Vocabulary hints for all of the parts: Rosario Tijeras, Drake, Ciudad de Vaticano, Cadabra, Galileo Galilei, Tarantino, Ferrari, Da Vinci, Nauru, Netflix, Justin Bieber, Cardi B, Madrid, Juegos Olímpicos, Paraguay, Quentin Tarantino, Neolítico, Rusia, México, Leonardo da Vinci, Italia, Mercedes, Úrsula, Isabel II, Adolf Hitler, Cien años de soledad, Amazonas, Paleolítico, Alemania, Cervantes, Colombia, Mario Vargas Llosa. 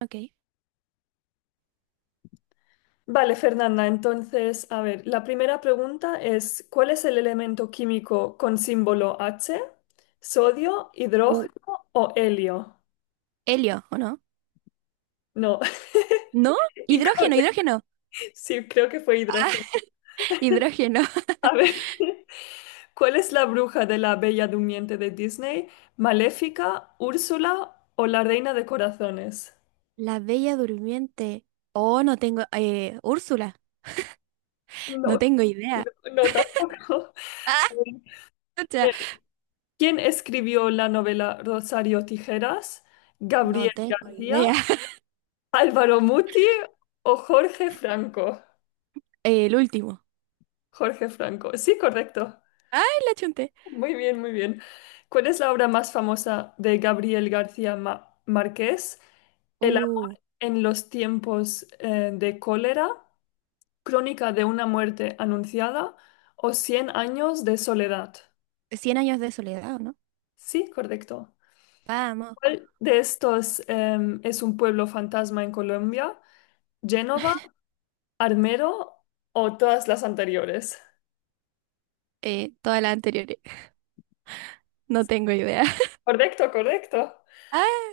Ok. Vale, Fernanda, entonces, a ver, la primera pregunta es, ¿cuál es el elemento químico con símbolo H? ¿Sodio, U- hidrógeno o helio? helio, ¿o no? No, ¿No? Hidrógeno, incorrecto. hidrógeno. Sí, creo que fue Ah, hidrógeno. hidrógeno. A ver, ¿cuál es la bruja de la Bella Durmiente de Disney? ¿Maléfica, Úrsula o la Reina de Corazones? La Bella Durmiente. Oh, no tengo. Úrsula. No No, tengo no, idea. no, tampoco. Ah, A chucha. ver, ¿quién escribió la novela Rosario Tijeras? No ¿Gabriel tengo García? idea. Álvaro Muti o Jorge Franco. El último. Jorge Franco. Sí, correcto. Ay, la chunté. Muy bien, muy bien. ¿Cuál es la obra más famosa de Gabriel García Márquez? El amor Uh, en los tiempos de cólera, Crónica de una muerte anunciada o Cien años de soledad. Cien años de soledad, ¿o no? Sí, correcto. Vamos. ¿Cuál de estos es un pueblo fantasma en Colombia? ¿Génova, Armero o todas las anteriores? Todas las anteriores. No tengo idea. Correcto, correcto. Ah,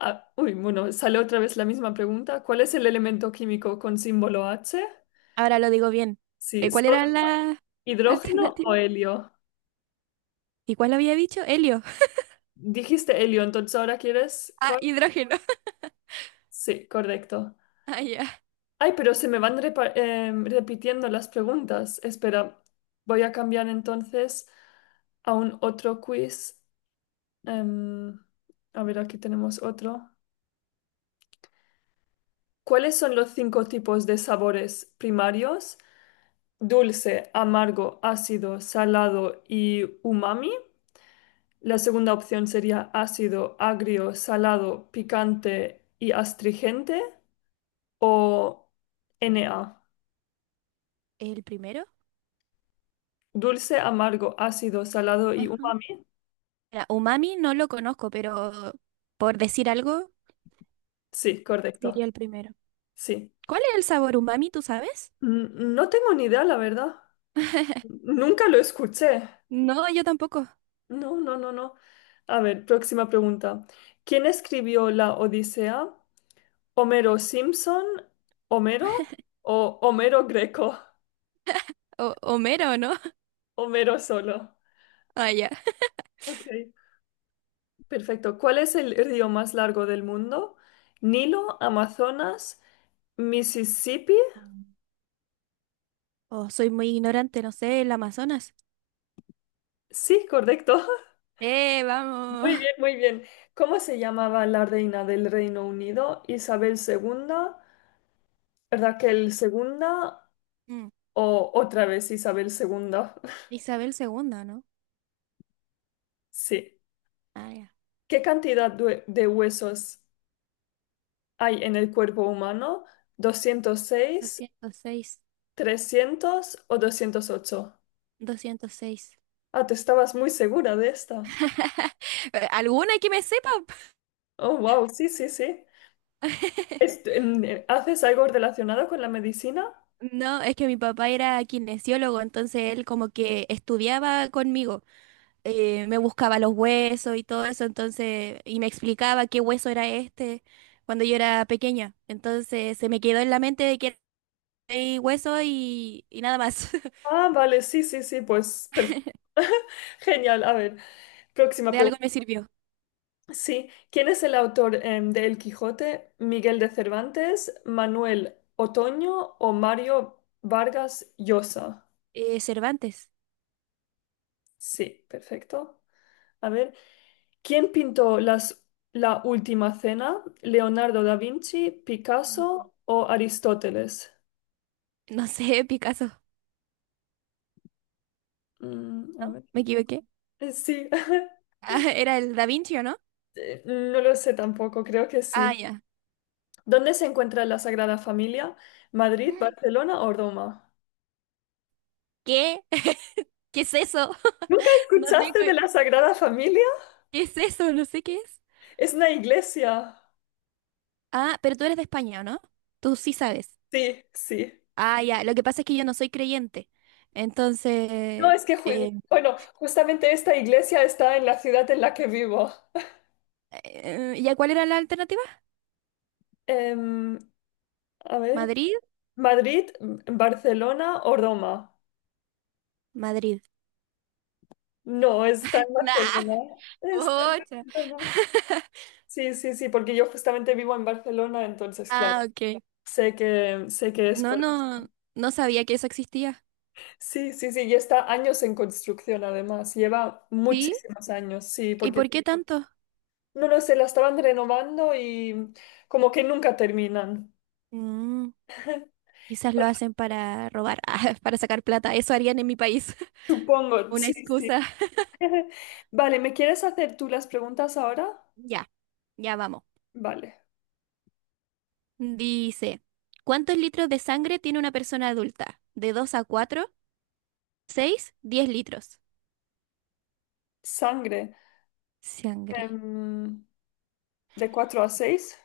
Ah, uy, bueno, sale otra vez la misma pregunta. ¿Cuál es el elemento químico con símbolo H? ahora lo digo bien. Sí, ¿Cuál era la hidrógeno o alternativa? helio? ¿Y cuál había dicho? Helio. Dijiste helio, entonces ¿ahora quieres Ah, cuál? hidrógeno. Sí, correcto. Ah, ya. Ay, pero se me van repitiendo las preguntas. Espera, voy a cambiar entonces a un otro quiz. Em, a ver, aquí tenemos otro. ¿Cuáles son los cinco tipos de sabores primarios? Dulce, amargo, ácido, salado y umami. La segunda opción sería ácido, agrio, salado, picante y astringente o NA. ¿El primero? Dulce, amargo, ácido, salado y Ajá. umami. Mira, Umami no lo conozco, pero por decir algo, Sí, correcto. diría el primero. Sí. ¿Cuál es el sabor umami, tú sabes? N- No tengo ni idea, la verdad. Nunca lo escuché. No, yo tampoco. No, no, no, no. A ver, próxima pregunta. ¿Quién escribió la Odisea? ¿Homero Simpson, Homero o Homero Greco? O Homero, ¿no? Homero solo. Ah, ya. Ok, perfecto. ¿Cuál es el río más largo del mundo? Nilo, Amazonas, Mississippi. Mm. Oh, soy muy ignorante, no sé, el Amazonas. Sí, correcto. ¡Eh, vamos! Muy bien, muy bien. ¿Cómo se llamaba la reina del Reino Unido? ¿Isabel II, Raquel segunda Mm, o otra vez Isabel segunda? Isabel segunda, ¿no? Sí. Ah, ya. ¿Qué cantidad de huesos hay en el cuerpo humano? 206. 206. 300 o 208. 206. Ah, tú estabas muy segura de esta. ¿Alguna que me sepa? Oh, wow, sí, sí, sí. ¿Haces algo relacionado con la medicina? No, es que mi papá era kinesiólogo, entonces él como que estudiaba conmigo. Me buscaba los huesos y todo eso, entonces, y me explicaba qué hueso era este cuando yo era pequeña. Entonces se me quedó en la mente de que hay hueso y nada más. Ah, vale, sí, sí, sí, pues perfecto. Genial, a ver, próxima De algo pregunta. me sirvió. Sí, ¿quién es el autor de El Quijote? ¿Miguel de Cervantes, Manuel Otoño o Mario Vargas Llosa? Cervantes. Sí, perfecto. A ver. ¿Quién pintó la última cena? ¿Leonardo da Vinci, Mm. Picasso o Aristóteles? No sé, Picasso. Mm, a ¿No? ver. ¿Me equivoqué? Sí. Ah, era el Da Vinci, ¿o no? No lo sé tampoco, creo que Ah, sí. ya. ¿Dónde se encuentra la Sagrada Familia? ¿Madrid, Mm. Barcelona o Roma? ¿Qué? ¿Qué es eso? ¿Nunca No escuchaste de tengo. la Sagrada Familia? ¿Qué es eso? No sé qué es. Es una iglesia. Ah, pero tú eres de España, ¿o no? Tú sí sabes. Sí, sí. Ah, ya, lo que pasa es que yo no soy creyente. No, Entonces, es que, eh, bueno, justamente esta iglesia está en la ciudad en la que vivo. ¿Ya cuál era la alternativa? Em, a ver. ¿Madrid? Madrid, Barcelona o Roma. Madrid. No, está en Nah, Barcelona. Está en pucha. Barcelona. Sí, sí, sí, porque yo justamente vivo en Barcelona, entonces, claro, Ah, ok. Sé que es No, por... no, no sabía que eso existía. Sí, sí, sí, y está años en construcción además, lleva ¿Sí? muchísimos años, sí, ¿Y porque por qué tanto? no lo sé, la estaban renovando y como que nunca terminan. Mm, Quizás lo hacen para robar, ah, para sacar plata. Eso harían en mi país. Supongo, Una sí, sí. excusa. Vale, ¿me quieres hacer tú las preguntas ahora? Ya, ya vamos. Vale. Dice, ¿cuántos litros de sangre tiene una persona adulta? ¿De 2 a 4, 6, 10 litros? Sangre. Sangre. em, de 4 a 6.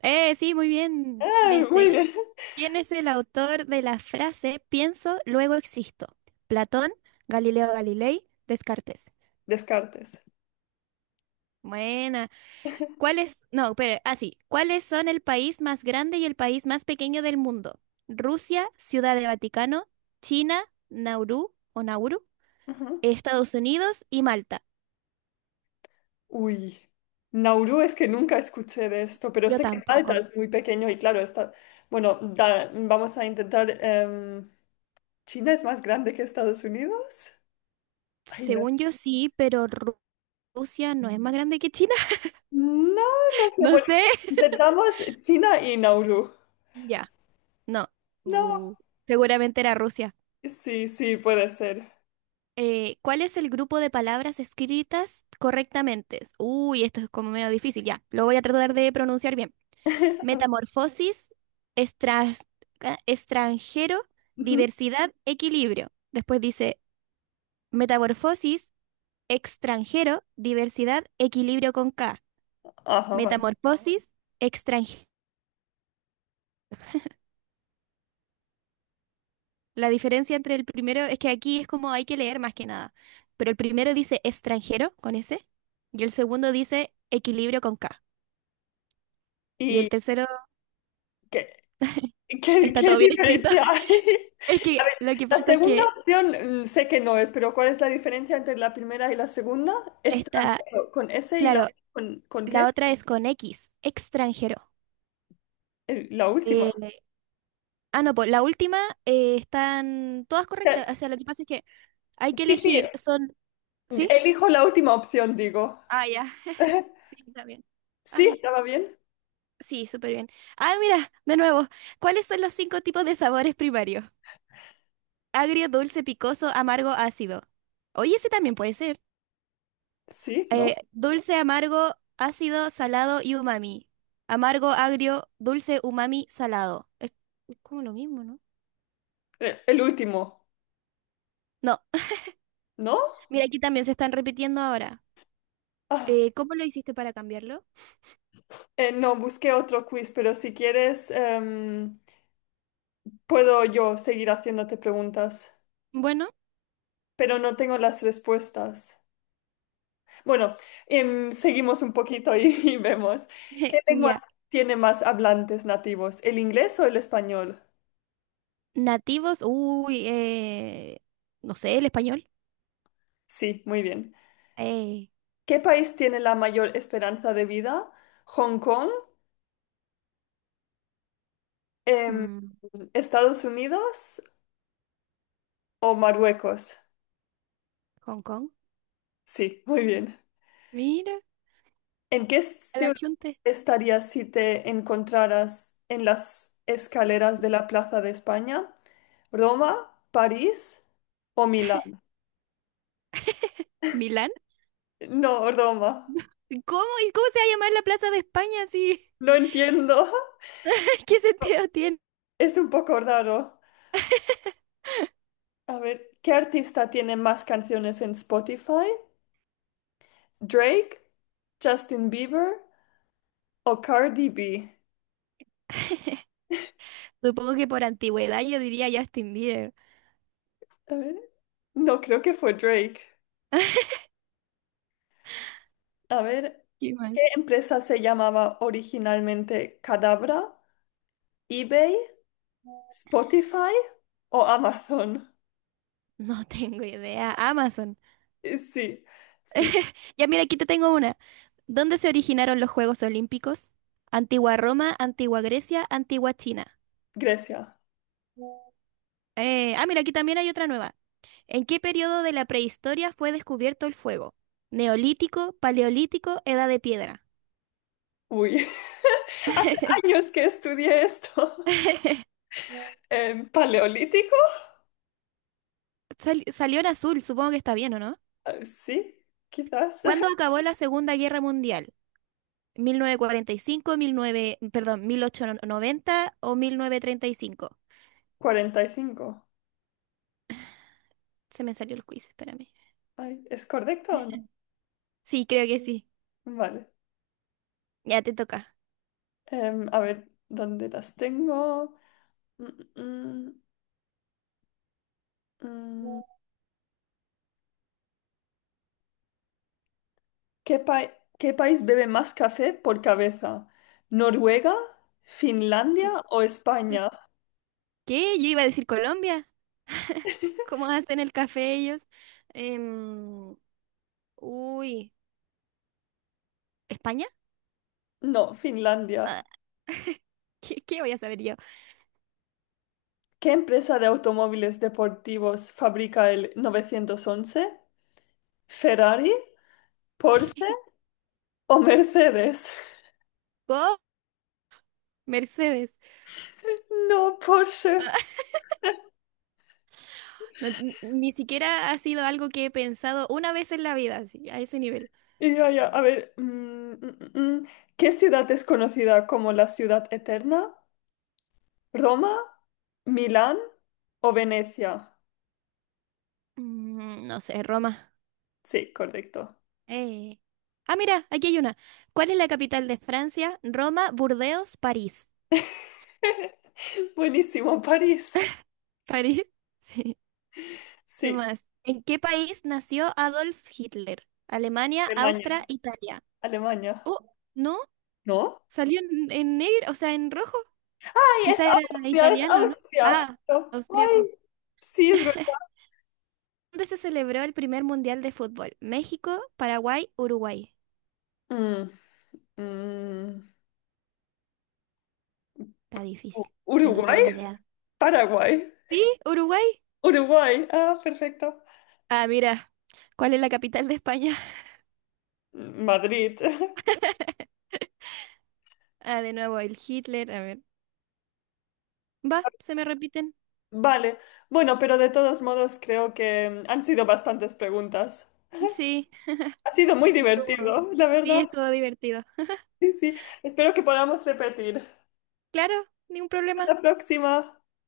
Sí, muy bien. Ah, muy Dice, bien. ¿quién es el autor de la frase pienso, luego existo? Platón, Galileo Galilei, Descartes. Descartes. Buena. ¿Cuál es? No, pero así. ¿Cuáles son el país más grande y el país más pequeño del mundo? Rusia, Ciudad de Vaticano, China, Nauru o Nauru, Ajá. Estados Unidos y Malta. Uy. Nauru es que nunca escuché de esto, pero Yo sé que Malta tampoco. es muy pequeño y claro, está... Bueno, vamos a intentar... ¿China es más grande que Estados Unidos? Ay, no. Según yo sí, pero Rusia no es más grande que China. No, no sé. No Bueno, sé. intentamos China y Nauru. Ya. No. No. Bu. Seguramente era Rusia. Sí, sí, puede ser. ¿Cuál es el grupo de palabras escritas correctamente? Uy, esto es como medio difícil, ya. Lo voy a tratar de pronunciar bien. Metamorfosis, estras- extranjero, Ujú. diversidad, equilibrio. Después dice metamorfosis, extranjero, diversidad, equilibrio con K. Ajá, vale. Metamorfosis, extranjero. La diferencia entre el primero es que aquí es como hay que leer más que nada. Pero el primero dice extranjero con S y el segundo dice equilibrio con K. Y el ¿Y tercero. qué? ¿Qué, Está qué todo bien escrito. diferencia hay? Es que A ver, lo que la pasa es segunda que opción sé que no es, pero ¿cuál es la diferencia entre la primera y la segunda? Es está, transgénero, con S y la claro, ¿con la qué? otra es con X, extranjero. La última. O Eh, ah, no, pues la última están todas correctas. O sea, lo que pasa es que hay que sí, sí, elegir, son, ¿sí? elijo la última opción, digo. Ah, ya, sí, está bien. Sí, Ay, estaba bien. sí, súper bien. Ah, mira, de nuevo, ¿cuáles son los cinco tipos de sabores primarios? Agrio, dulce, picoso, amargo, ácido. Oye, ese también puede ser. Sí, ¿no? Dulce, amargo, ácido, salado y umami. Amargo, agrio, dulce, umami, salado. Es como lo mismo, ¿no? El último, No, ¿no? mira, aquí también se están repitiendo ahora. Ah, ¿Cómo lo hiciste para cambiarlo? No, busqué otro quiz, pero si quieres, puedo yo seguir haciéndote preguntas, Bueno, pero no tengo las respuestas. Bueno, seguimos un poquito y y vemos. ¿Qué lengua ya. tiene más hablantes nativos, el inglés o el español? Nativos, uy, no sé, el español. Sí, muy bien. Eh, ¿Qué país tiene la mayor esperanza de vida? ¿Hong Kong, em, mm, Estados Unidos o Marruecos? Hong Kong. Sí, muy bien. Mira, ¿En qué a la ciudad chunte. estarías si te encontraras en las escaleras de la Plaza de España? ¿Roma, París o Milán? ¿Milán? No, Roma. ¿Cómo? ¿Y cómo se va a llamar la Plaza de España si... No entiendo. ¿Qué sentido tiene? Es un poco raro. A ver, ¿qué artista tiene más canciones en Spotify? ¿Drake, Justin Bieber o Cardi B? Supongo que por antigüedad yo diría Justin Bieber. A ver, no creo que fue Drake. A ver, ¿Qué más? ¿qué empresa se llamaba originalmente Cadabra? ¿eBay, Spotify o Amazon? No tengo idea. Amazon. Sí, sí, Ya mira, aquí te tengo una. ¿Dónde se originaron los Juegos Olímpicos? Antigua Roma, Antigua Grecia, Antigua China. Grecia. Ah, mira, aquí también hay otra nueva. ¿En qué periodo de la prehistoria fue descubierto el fuego? Neolítico, Paleolítico, Edad de Piedra. Uy, hace años que estudié esto. ¿Paleolítico? Salió en azul, supongo que está bien, ¿o no? Sí, quizás. ¿Cuándo acabó la Segunda Guerra Mundial? 1945, mil nueve, perdón, 1890 o 1935. 45. Se me salió el quiz, espérame. Ay, ¿es correcto o no? Sí, creo que sí. Vale. Ya te toca. Em, a ver, ¿dónde las tengo? Mm, mm, mm. mm. ¿Qué qué país bebe más café por cabeza? ¿Noruega, Finlandia Col- o España? ¿Qué? Yo iba a decir Colombia. ¿Cómo hacen el café ellos? Em, Uy, ¿España? No, Ah, Finlandia. ¿qué voy a saber yo? ¿Qué empresa de automóviles deportivos fabrica el 911? ¿Ferrari, Porsche ¿Qué? o Mercedes? ¿Go? Mercedes. No, Porsche. Ni siquiera ha sido algo que he pensado una vez en la vida, así, a ese nivel. Y ya ya, a ver, mm, mm, ¿qué ciudad es conocida como la ciudad eterna? ¿Roma, Milán o Venecia? No sé, Roma. Sí, correcto. Eh. Ah, mira, aquí hay una. ¿Cuál es la capital de Francia? Roma, Burdeos, París. Buenísimo, París. ¿París? Sí. ¿Qué Sí, más? ¿En qué país nació Adolf Hitler? Alemania, Austria, Alemania. Italia. Alemania. Oh, no, ¿No? salió en negro, o sea, en rojo. ¡Ay, es Quizá era Austria, es italiano, ¿no? Austria! Ah, Claro. austriaco. ¡Ay! Sí, es verdad. ¿Dónde se celebró el primer mundial de fútbol? México, Paraguay, Uruguay. Mm, mm. Está difícil. Yo no ¿Uruguay? tengo idea. Paraguay. ¿Sí? ¿Uruguay? Uruguay. Ah, perfecto. Ah, mira, ¿cuál es la capital de España? Mm, Madrid. Ah, de nuevo, el Hitler. A ver. Va, se me repiten. Vale, bueno, pero de todos modos creo que han sido bastantes preguntas. Sí, Ha sido muy estuvo. divertido, la Sí, verdad. estuvo divertido. Sí, sí. Espero que podamos repetir. Claro, ningún Hasta problema. la próxima.